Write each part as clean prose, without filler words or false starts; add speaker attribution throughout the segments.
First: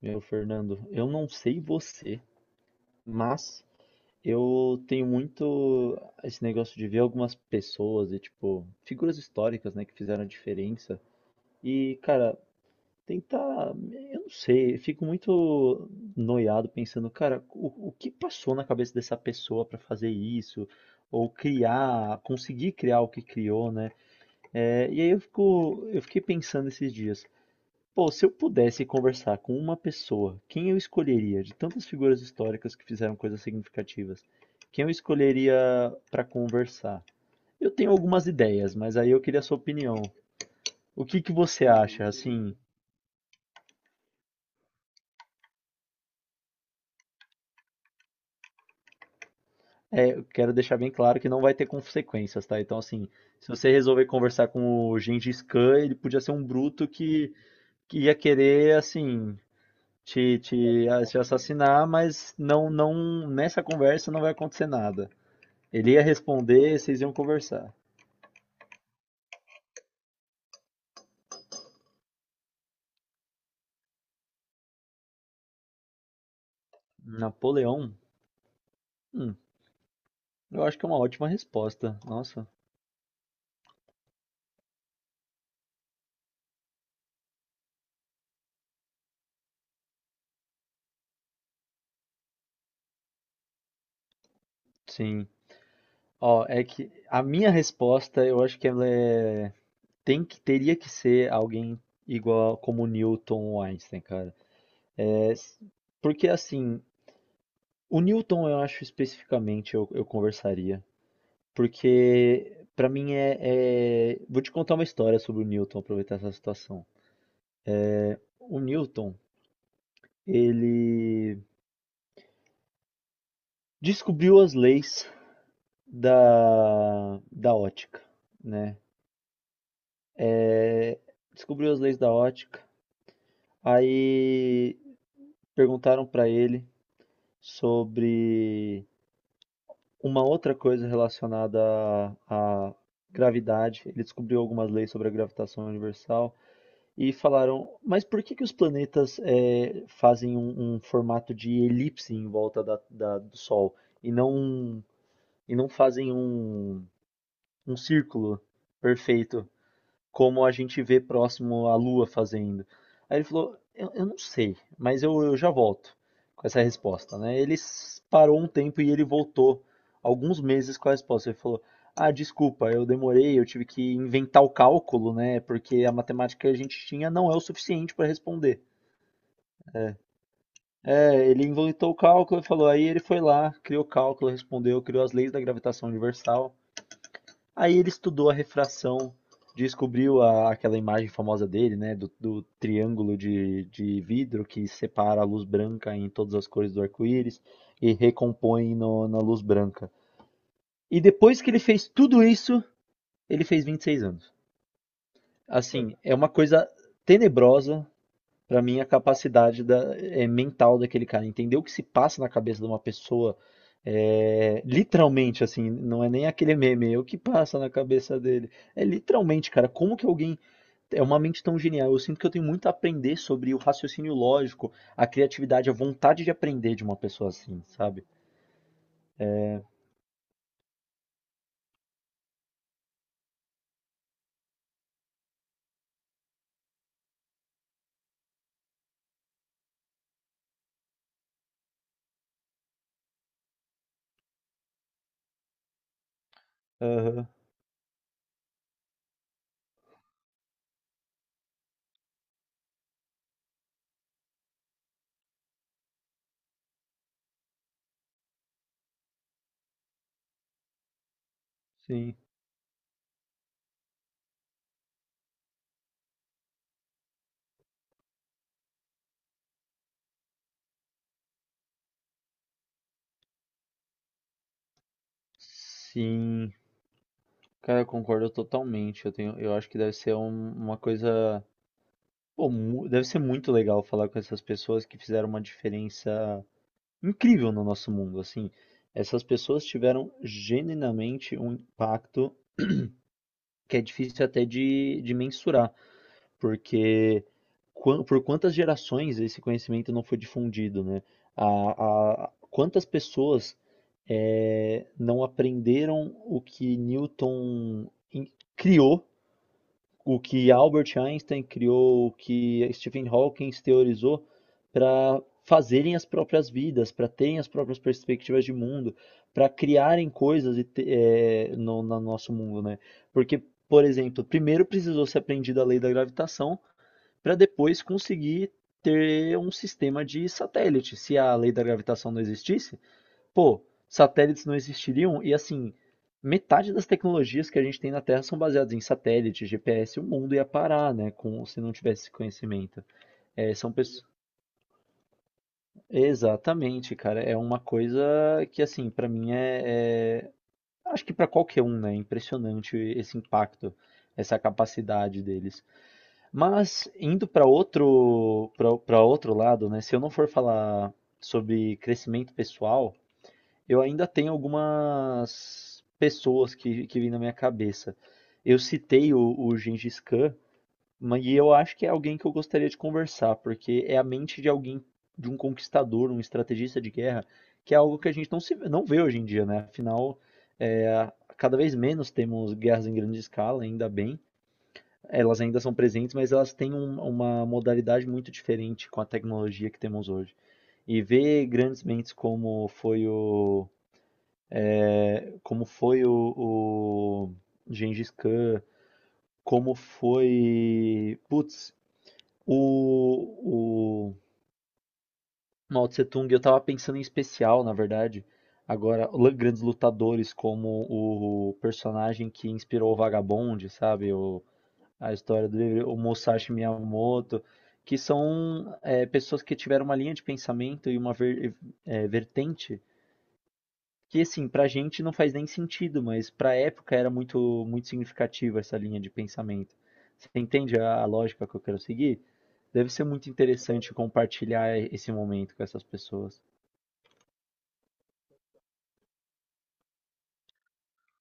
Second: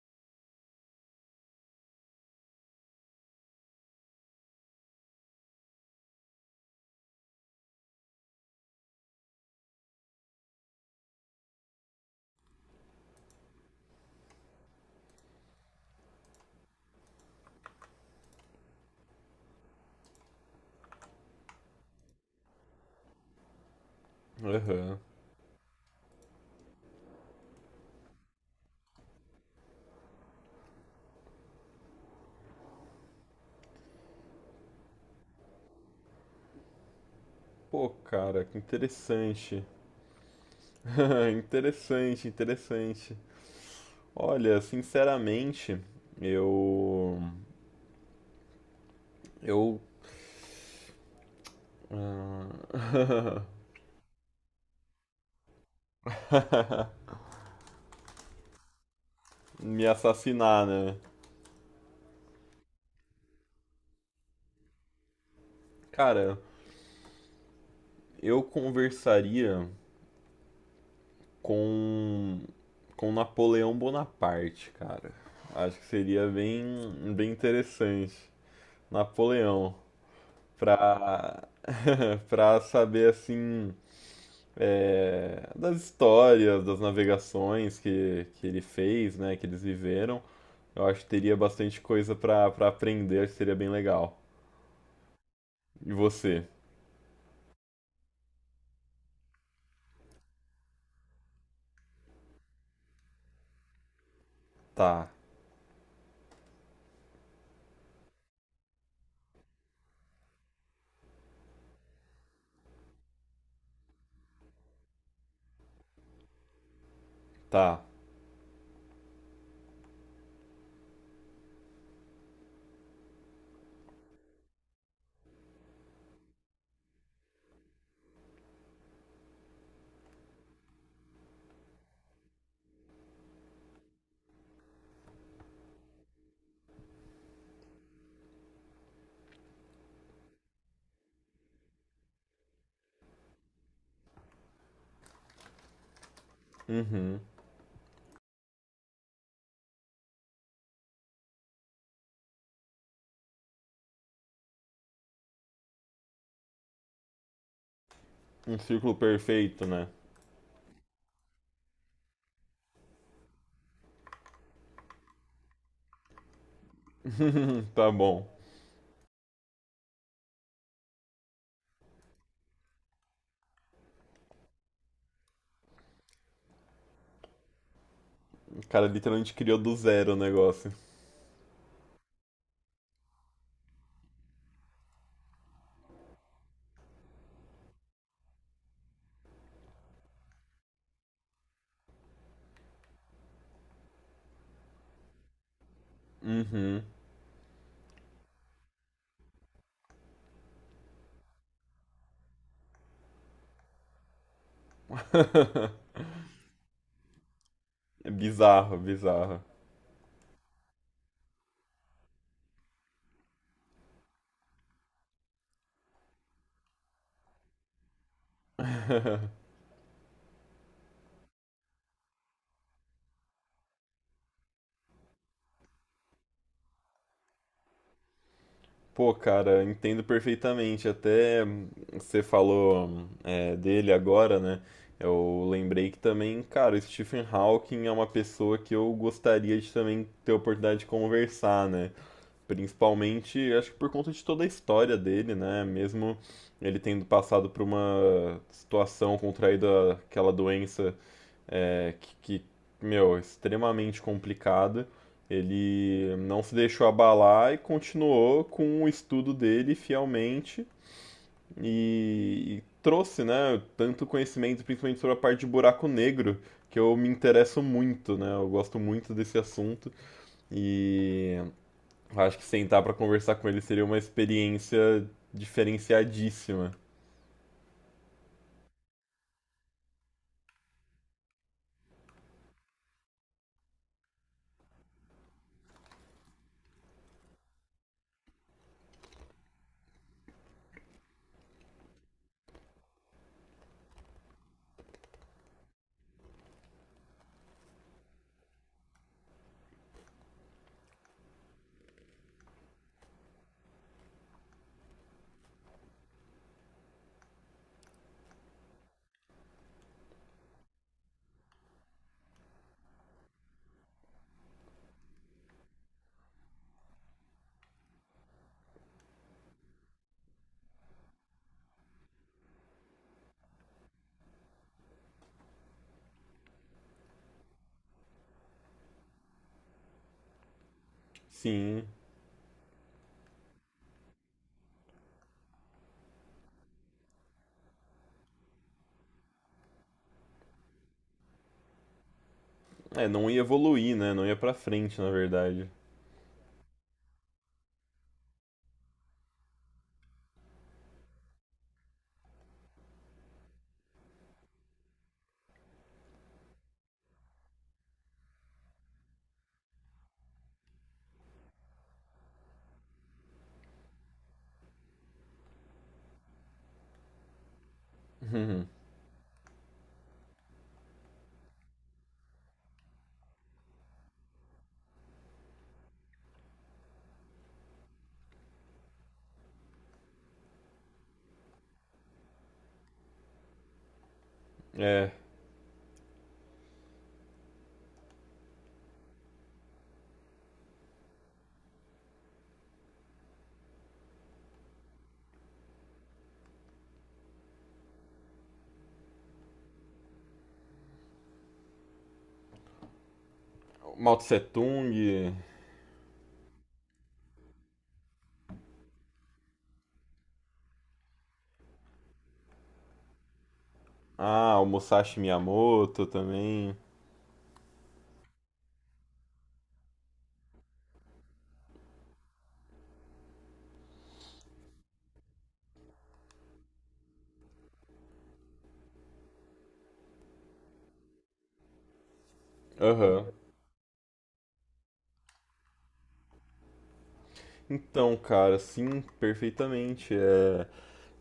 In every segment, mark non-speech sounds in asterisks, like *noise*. Speaker 1: Meu, Fernando, eu não sei você, mas eu tenho muito esse negócio de ver algumas pessoas e, tipo, figuras históricas, né, que fizeram a diferença. E, cara, tentar. Eu não sei, eu fico muito noiado pensando, cara, o que passou na cabeça dessa pessoa pra fazer isso? Ou criar, conseguir criar o que criou, né? É,
Speaker 2: Aham.
Speaker 1: e aí eu fiquei pensando esses dias. Pô, se eu pudesse conversar com uma pessoa, quem eu escolheria de tantas figuras históricas que fizeram coisas significativas? Quem eu escolheria para conversar? Eu
Speaker 2: Pô,
Speaker 1: tenho algumas
Speaker 2: cara, que
Speaker 1: ideias, mas aí eu queria a sua
Speaker 2: interessante.
Speaker 1: opinião.
Speaker 2: *laughs*
Speaker 1: O que que você acha?
Speaker 2: Interessante,
Speaker 1: Assim,
Speaker 2: interessante. Olha, sinceramente, eu. Eu.
Speaker 1: eu quero deixar bem claro que não vai ter consequências, tá? Então, assim,
Speaker 2: ah,
Speaker 1: se você
Speaker 2: *laughs*
Speaker 1: resolver conversar com o Gengis Khan, ele podia ser um bruto que ia querer, assim,
Speaker 2: me
Speaker 1: te,
Speaker 2: assassinar,
Speaker 1: te,
Speaker 2: né?
Speaker 1: te assassinar, mas não, não, nessa conversa não vai acontecer nada. Ele ia
Speaker 2: Cara,
Speaker 1: responder, vocês iam conversar.
Speaker 2: eu conversaria com. Com Napoleão Bonaparte, cara. Acho que seria bem, bem
Speaker 1: Napoleão?
Speaker 2: interessante.
Speaker 1: Hum,
Speaker 2: Napoleão,
Speaker 1: eu acho que é uma ótima
Speaker 2: pra.
Speaker 1: resposta.
Speaker 2: *laughs*
Speaker 1: Nossa,
Speaker 2: pra saber assim. Das histórias, das navegações que ele fez, né, que eles viveram. Eu acho que teria bastante coisa pra aprender, acho que seria bem legal.
Speaker 1: sim.
Speaker 2: E
Speaker 1: Ó,
Speaker 2: você?
Speaker 1: é que a minha resposta, eu acho que ela é... Teria que ser alguém igual como Newton ou Einstein, cara.
Speaker 2: Tá,
Speaker 1: É, s- Porque assim, o Newton eu acho especificamente eu conversaria. Porque pra mim vou te contar uma história sobre o Newton, aproveitar essa situação.
Speaker 2: tá.
Speaker 1: O Newton, ele descobriu as leis da ótica, né? É, Descobriu as leis da ótica, aí perguntaram para ele sobre uma outra coisa relacionada à gravidade. Ele descobriu algumas leis sobre a gravitação universal e
Speaker 2: Uhum.
Speaker 1: falaram, mas por que que os planetas fazem um formato de elipse em volta do Sol e não e não fazem um, um círculo
Speaker 2: Um círculo
Speaker 1: perfeito,
Speaker 2: perfeito, né?
Speaker 1: como a gente vê próximo à Lua fazendo. Aí ele falou: Eu não sei, mas eu já volto com essa resposta, né? Ele
Speaker 2: *laughs* Tá bom.
Speaker 1: parou um tempo e ele voltou alguns meses com a resposta. Ele falou: Ah, desculpa, eu demorei, eu tive que inventar o cálculo, né? Porque a matemática que a gente tinha não é o suficiente para responder.
Speaker 2: O cara literalmente criou do zero o negócio.
Speaker 1: Ele inventou o cálculo e falou: aí ele foi lá, criou o cálculo, respondeu, criou as leis da gravitação universal. Aí ele estudou a refração, descobriu aquela imagem famosa dele, né, do triângulo de vidro que separa a luz branca em todas as cores do
Speaker 2: Uhum.
Speaker 1: arco-íris e recompõe na luz branca. E depois que ele fez tudo isso, ele fez 26 anos. Assim, é uma coisa tenebrosa,
Speaker 2: É
Speaker 1: para
Speaker 2: bizarro,
Speaker 1: mim, a
Speaker 2: bizarro.
Speaker 1: capacidade mental daquele cara, entender o que se passa na cabeça de uma pessoa, literalmente, assim, não é nem aquele meme, é o que passa na cabeça dele. É literalmente, cara, como que alguém é uma mente tão genial? Eu sinto que eu tenho muito a aprender sobre o raciocínio lógico, a criatividade, a vontade de aprender de uma pessoa assim, sabe?
Speaker 2: Pô, cara, entendo perfeitamente. Até você falou dele agora, né? Eu lembrei que também, cara, o Stephen Hawking é uma pessoa que eu gostaria de também ter a oportunidade de conversar, né? Principalmente, acho que por conta de toda a história dele, né? Mesmo ele tendo
Speaker 1: Aham,
Speaker 2: passado por uma situação contraído aquela doença é, que, que, meu, é extremamente complicada. Ele não se deixou abalar e continuou com o estudo dele fielmente
Speaker 1: sim.
Speaker 2: e, trouxe, né, tanto conhecimento, principalmente sobre a parte de buraco negro, que eu me interesso muito, né? Eu gosto muito desse assunto e acho que sentar para conversar com ele seria uma experiência
Speaker 1: Sim,
Speaker 2: diferenciadíssima.
Speaker 1: cara, eu concordo totalmente. Eu acho que deve ser uma coisa. Pô, deve ser muito legal falar com essas pessoas que fizeram uma diferença incrível no nosso mundo, assim. Essas pessoas tiveram genuinamente um impacto que é difícil até de mensurar, porque por quantas gerações esse conhecimento não foi difundido, né? Quantas pessoas não aprenderam o que Newton criou, o que Albert Einstein criou, o que Stephen Hawking teorizou para fazerem as próprias vidas, para terem as próprias perspectivas de mundo, para criarem coisas e no nosso mundo, né? Porque, por exemplo, primeiro precisou ser aprendida a lei da gravitação para depois conseguir ter um sistema de satélite. Se a lei da
Speaker 2: Sim,
Speaker 1: gravitação não existisse, pô, satélites não existiriam e, assim, metade das tecnologias que a gente tem na Terra são baseadas em satélite, GPS, o mundo ia parar, né, com se não tivesse esse conhecimento.
Speaker 2: é, não ia
Speaker 1: São
Speaker 2: evoluir,
Speaker 1: pessoas...
Speaker 2: né? Não ia para frente, na verdade.
Speaker 1: Exatamente, cara, é uma coisa que, assim, pra mim acho que pra qualquer um, né, é impressionante esse impacto, essa capacidade deles. Mas indo pra outro para outro lado, né, se eu não for falar sobre crescimento pessoal, eu ainda tenho algumas pessoas que vêm na minha cabeça. Eu
Speaker 2: *laughs*
Speaker 1: citei o Gengis Khan, mas e eu acho que é alguém que eu gostaria de conversar, porque é a mente de alguém, de um conquistador, um estrategista de guerra, que é algo que a gente não vê hoje em dia, né? Afinal, é, cada vez menos temos guerras em grande escala, ainda bem.
Speaker 2: é,
Speaker 1: Elas ainda são presentes, mas elas têm uma modalidade muito diferente com a tecnologia que temos hoje. E ver grandes mentes como foi o Gengis Khan, como foi. Putz, o,
Speaker 2: Mao
Speaker 1: o
Speaker 2: Tse Tung.
Speaker 1: Mao Tse Tung, eu tava pensando em especial, na verdade. Agora, grandes lutadores como o personagem que inspirou o Vagabond, sabe?
Speaker 2: Ah, o
Speaker 1: A
Speaker 2: Musashi
Speaker 1: história do livro, o
Speaker 2: Miyamoto
Speaker 1: Musashi
Speaker 2: também.
Speaker 1: Miyamoto, que são pessoas que tiveram uma linha de pensamento e uma vertente que, assim, pra gente não faz nem sentido, mas pra época era muito muito significativa essa linha de pensamento. Você entende a lógica que eu quero seguir? Deve ser
Speaker 2: Aham.
Speaker 1: muito interessante compartilhar esse momento com essas pessoas.
Speaker 2: Então, cara, sim, perfeitamente. É,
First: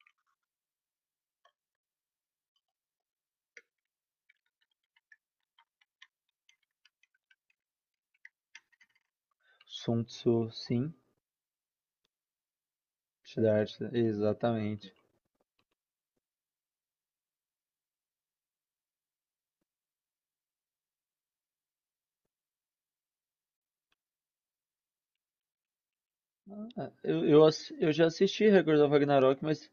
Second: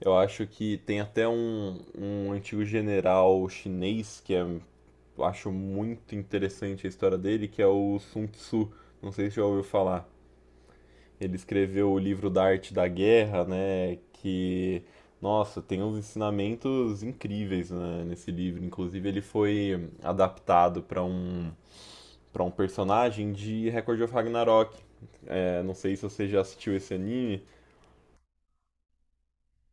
Speaker 2: eu acho que tem até um antigo general chinês eu acho muito interessante a história dele, que é o Sun Tzu. Não sei se já ouviu
Speaker 1: Sun
Speaker 2: falar.
Speaker 1: Tzu, sim.
Speaker 2: Ele escreveu o livro da Arte da Guerra,
Speaker 1: Siddhartha,
Speaker 2: né? Que,
Speaker 1: exatamente.
Speaker 2: nossa, tem uns ensinamentos incríveis, né, nesse livro. Inclusive, ele foi adaptado para um personagem de Record of Ragnarok. É, não sei se você já assistiu esse
Speaker 1: Ah, Eu,
Speaker 2: anime.
Speaker 1: eu, ass- eu já assisti Record of Ragnarok, mas,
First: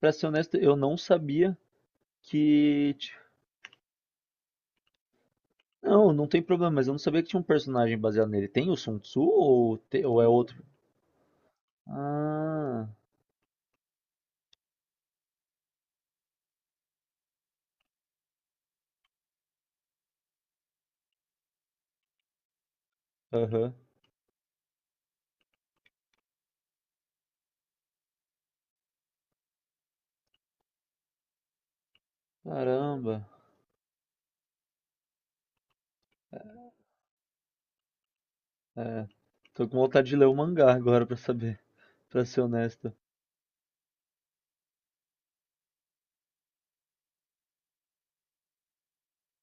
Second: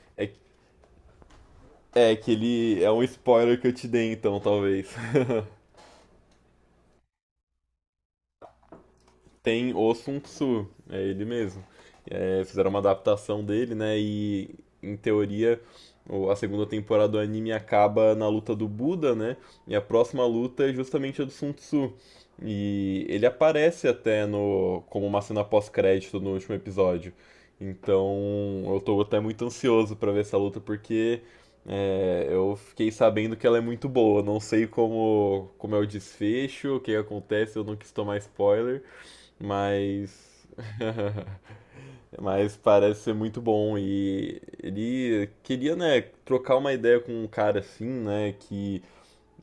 Speaker 1: pra ser
Speaker 2: É,
Speaker 1: honesto, eu não sabia
Speaker 2: é que ele é
Speaker 1: que.
Speaker 2: um
Speaker 1: ti-
Speaker 2: spoiler que eu te dei, então, talvez. *laughs*
Speaker 1: Não, não tem problema, mas eu não sabia que tinha um personagem baseado nele. Tem o Sun Tzu,
Speaker 2: Tem o Sun
Speaker 1: ou é outro?
Speaker 2: Tzu, é ele mesmo. É, fizeram uma
Speaker 1: Ah,
Speaker 2: adaptação dele, né? E em teoria a segunda temporada do anime acaba na luta do Buda, né? E a próxima luta é justamente a do Sun Tzu. E ele
Speaker 1: aham.
Speaker 2: aparece até no como uma cena pós-crédito no último episódio. Então eu tô até muito ansioso pra ver essa luta porque eu fiquei
Speaker 1: Caramba.
Speaker 2: sabendo que ela é muito boa. Não sei como é o desfecho, o que acontece, eu não quis tomar spoiler.
Speaker 1: É, Tô com vontade de ler o
Speaker 2: Mas.
Speaker 1: mangá agora pra saber,
Speaker 2: *laughs*
Speaker 1: pra ser
Speaker 2: Mas
Speaker 1: honesto.
Speaker 2: parece ser muito bom. E ele queria, né, trocar uma ideia com um cara assim, né, que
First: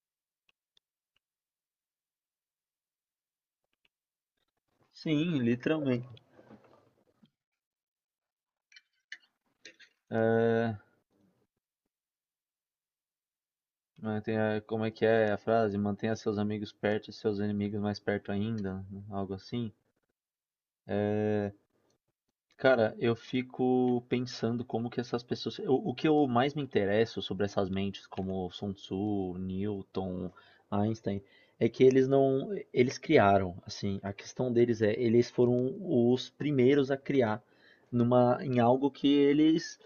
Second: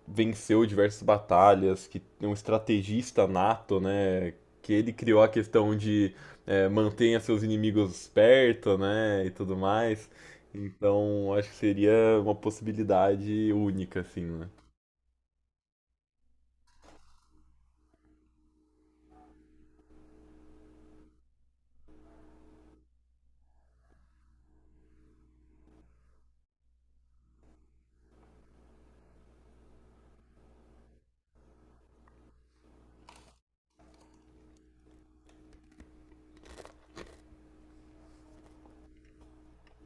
Speaker 2: venceu diversas batalhas, que é um estrategista nato, né, que ele criou a
Speaker 1: Sim,
Speaker 2: questão
Speaker 1: literalmente.
Speaker 2: de mantenha seus inimigos perto, né, e tudo mais. Então acho que seria uma possibilidade única, assim, né?
Speaker 1: Como é que é a frase? Mantenha seus amigos perto e seus inimigos mais perto ainda, né? Algo assim. Cara, eu fico pensando como que essas pessoas. O que eu mais me interesso sobre essas mentes, como Sun Tzu, Newton, Einstein, é que eles não. Eles criaram, assim. A questão deles é, eles foram os primeiros a criar em algo que eles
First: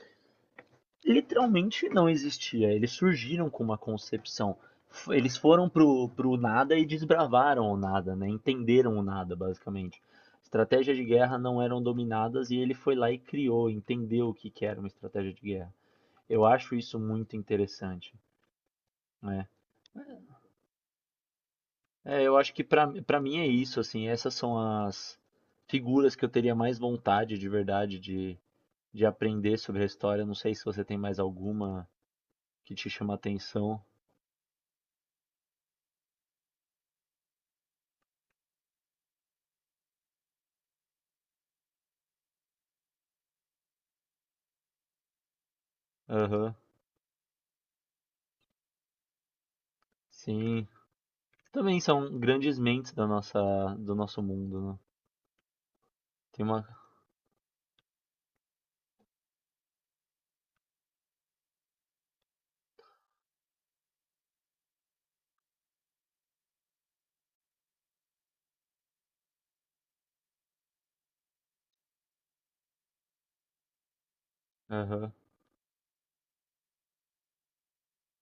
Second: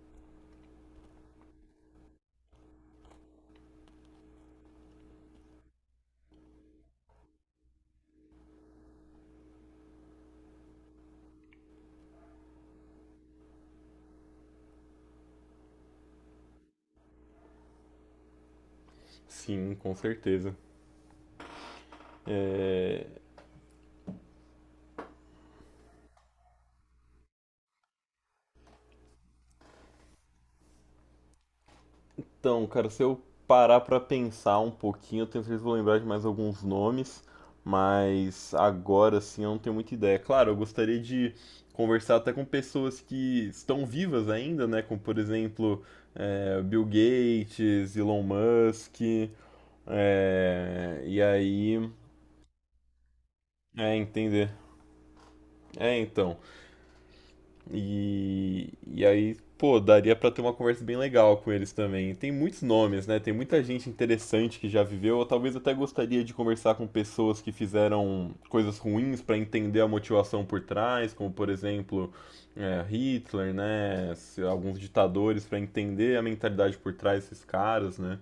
Speaker 1: literalmente não existia. Eles surgiram com uma concepção. Eles foram pro nada e desbravaram o nada, né? Entenderam o nada, basicamente. Estratégias de guerra não eram dominadas e ele foi lá e criou, entendeu o que que era uma estratégia de guerra. Eu acho isso muito interessante, né?
Speaker 2: Sim, com certeza.
Speaker 1: Eu acho que pra para mim é isso, assim, essas são as figuras que eu teria mais vontade de verdade de aprender sobre a história. Não sei se você tem mais alguma
Speaker 2: Então,
Speaker 1: que
Speaker 2: cara,
Speaker 1: te
Speaker 2: se
Speaker 1: chama
Speaker 2: eu parar
Speaker 1: atenção.
Speaker 2: pra pensar um pouquinho, eu tenho certeza que vou lembrar de mais alguns nomes, mas agora sim eu não tenho muita ideia. Claro, eu gostaria de conversar até com pessoas que estão vivas ainda, né? Como, por exemplo,
Speaker 1: Aham.
Speaker 2: Bill Gates, Elon Musk,
Speaker 1: Sim.
Speaker 2: e
Speaker 1: Também
Speaker 2: aí,
Speaker 1: são grandes mentes da nossa do nosso
Speaker 2: entender.
Speaker 1: mundo, né.
Speaker 2: É, então.
Speaker 1: Tem uma.
Speaker 2: E aí, pô, daria pra ter uma conversa bem legal com eles também. Tem muitos nomes, né? Tem muita gente interessante que já viveu. Eu talvez até gostaria de conversar com pessoas que fizeram coisas ruins pra entender a motivação por trás, como por exemplo, Hitler, né? Alguns
Speaker 1: Aham.
Speaker 2: ditadores pra entender a mentalidade por trás desses caras, né?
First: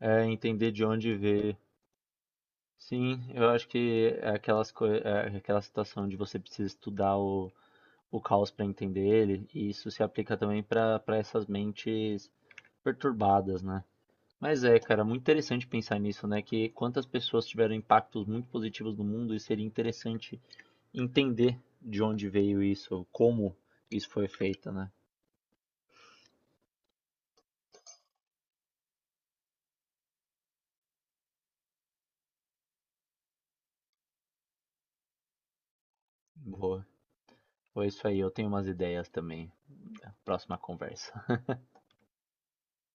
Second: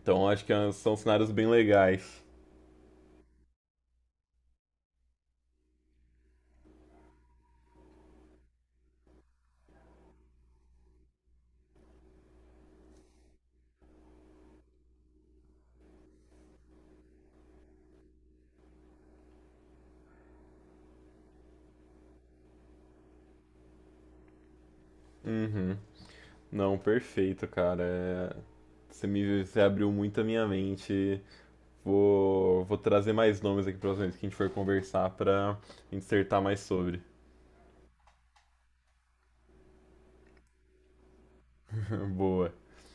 Speaker 1: É,
Speaker 2: Então acho que
Speaker 1: entender de
Speaker 2: são
Speaker 1: onde
Speaker 2: cenários bem
Speaker 1: veio.
Speaker 2: legais.
Speaker 1: Sim, eu acho que é aquelas coi é aquela situação de você precisa estudar o caos para entender ele, e isso se aplica também para essas mentes perturbadas, né. Mas é, cara, muito interessante pensar nisso, né, que quantas pessoas tiveram impactos muito positivos no mundo e seria interessante entender de onde veio isso, como isso foi feito, né.
Speaker 2: Uhum. Não, perfeito, cara. É, você abriu muito a minha mente. Vou trazer mais nomes aqui para vocês que a gente for conversar para insertar mais
Speaker 1: Boa.
Speaker 2: sobre.
Speaker 1: Foi isso aí, eu tenho umas ideias também. Próxima conversa.
Speaker 2: *laughs* Boa.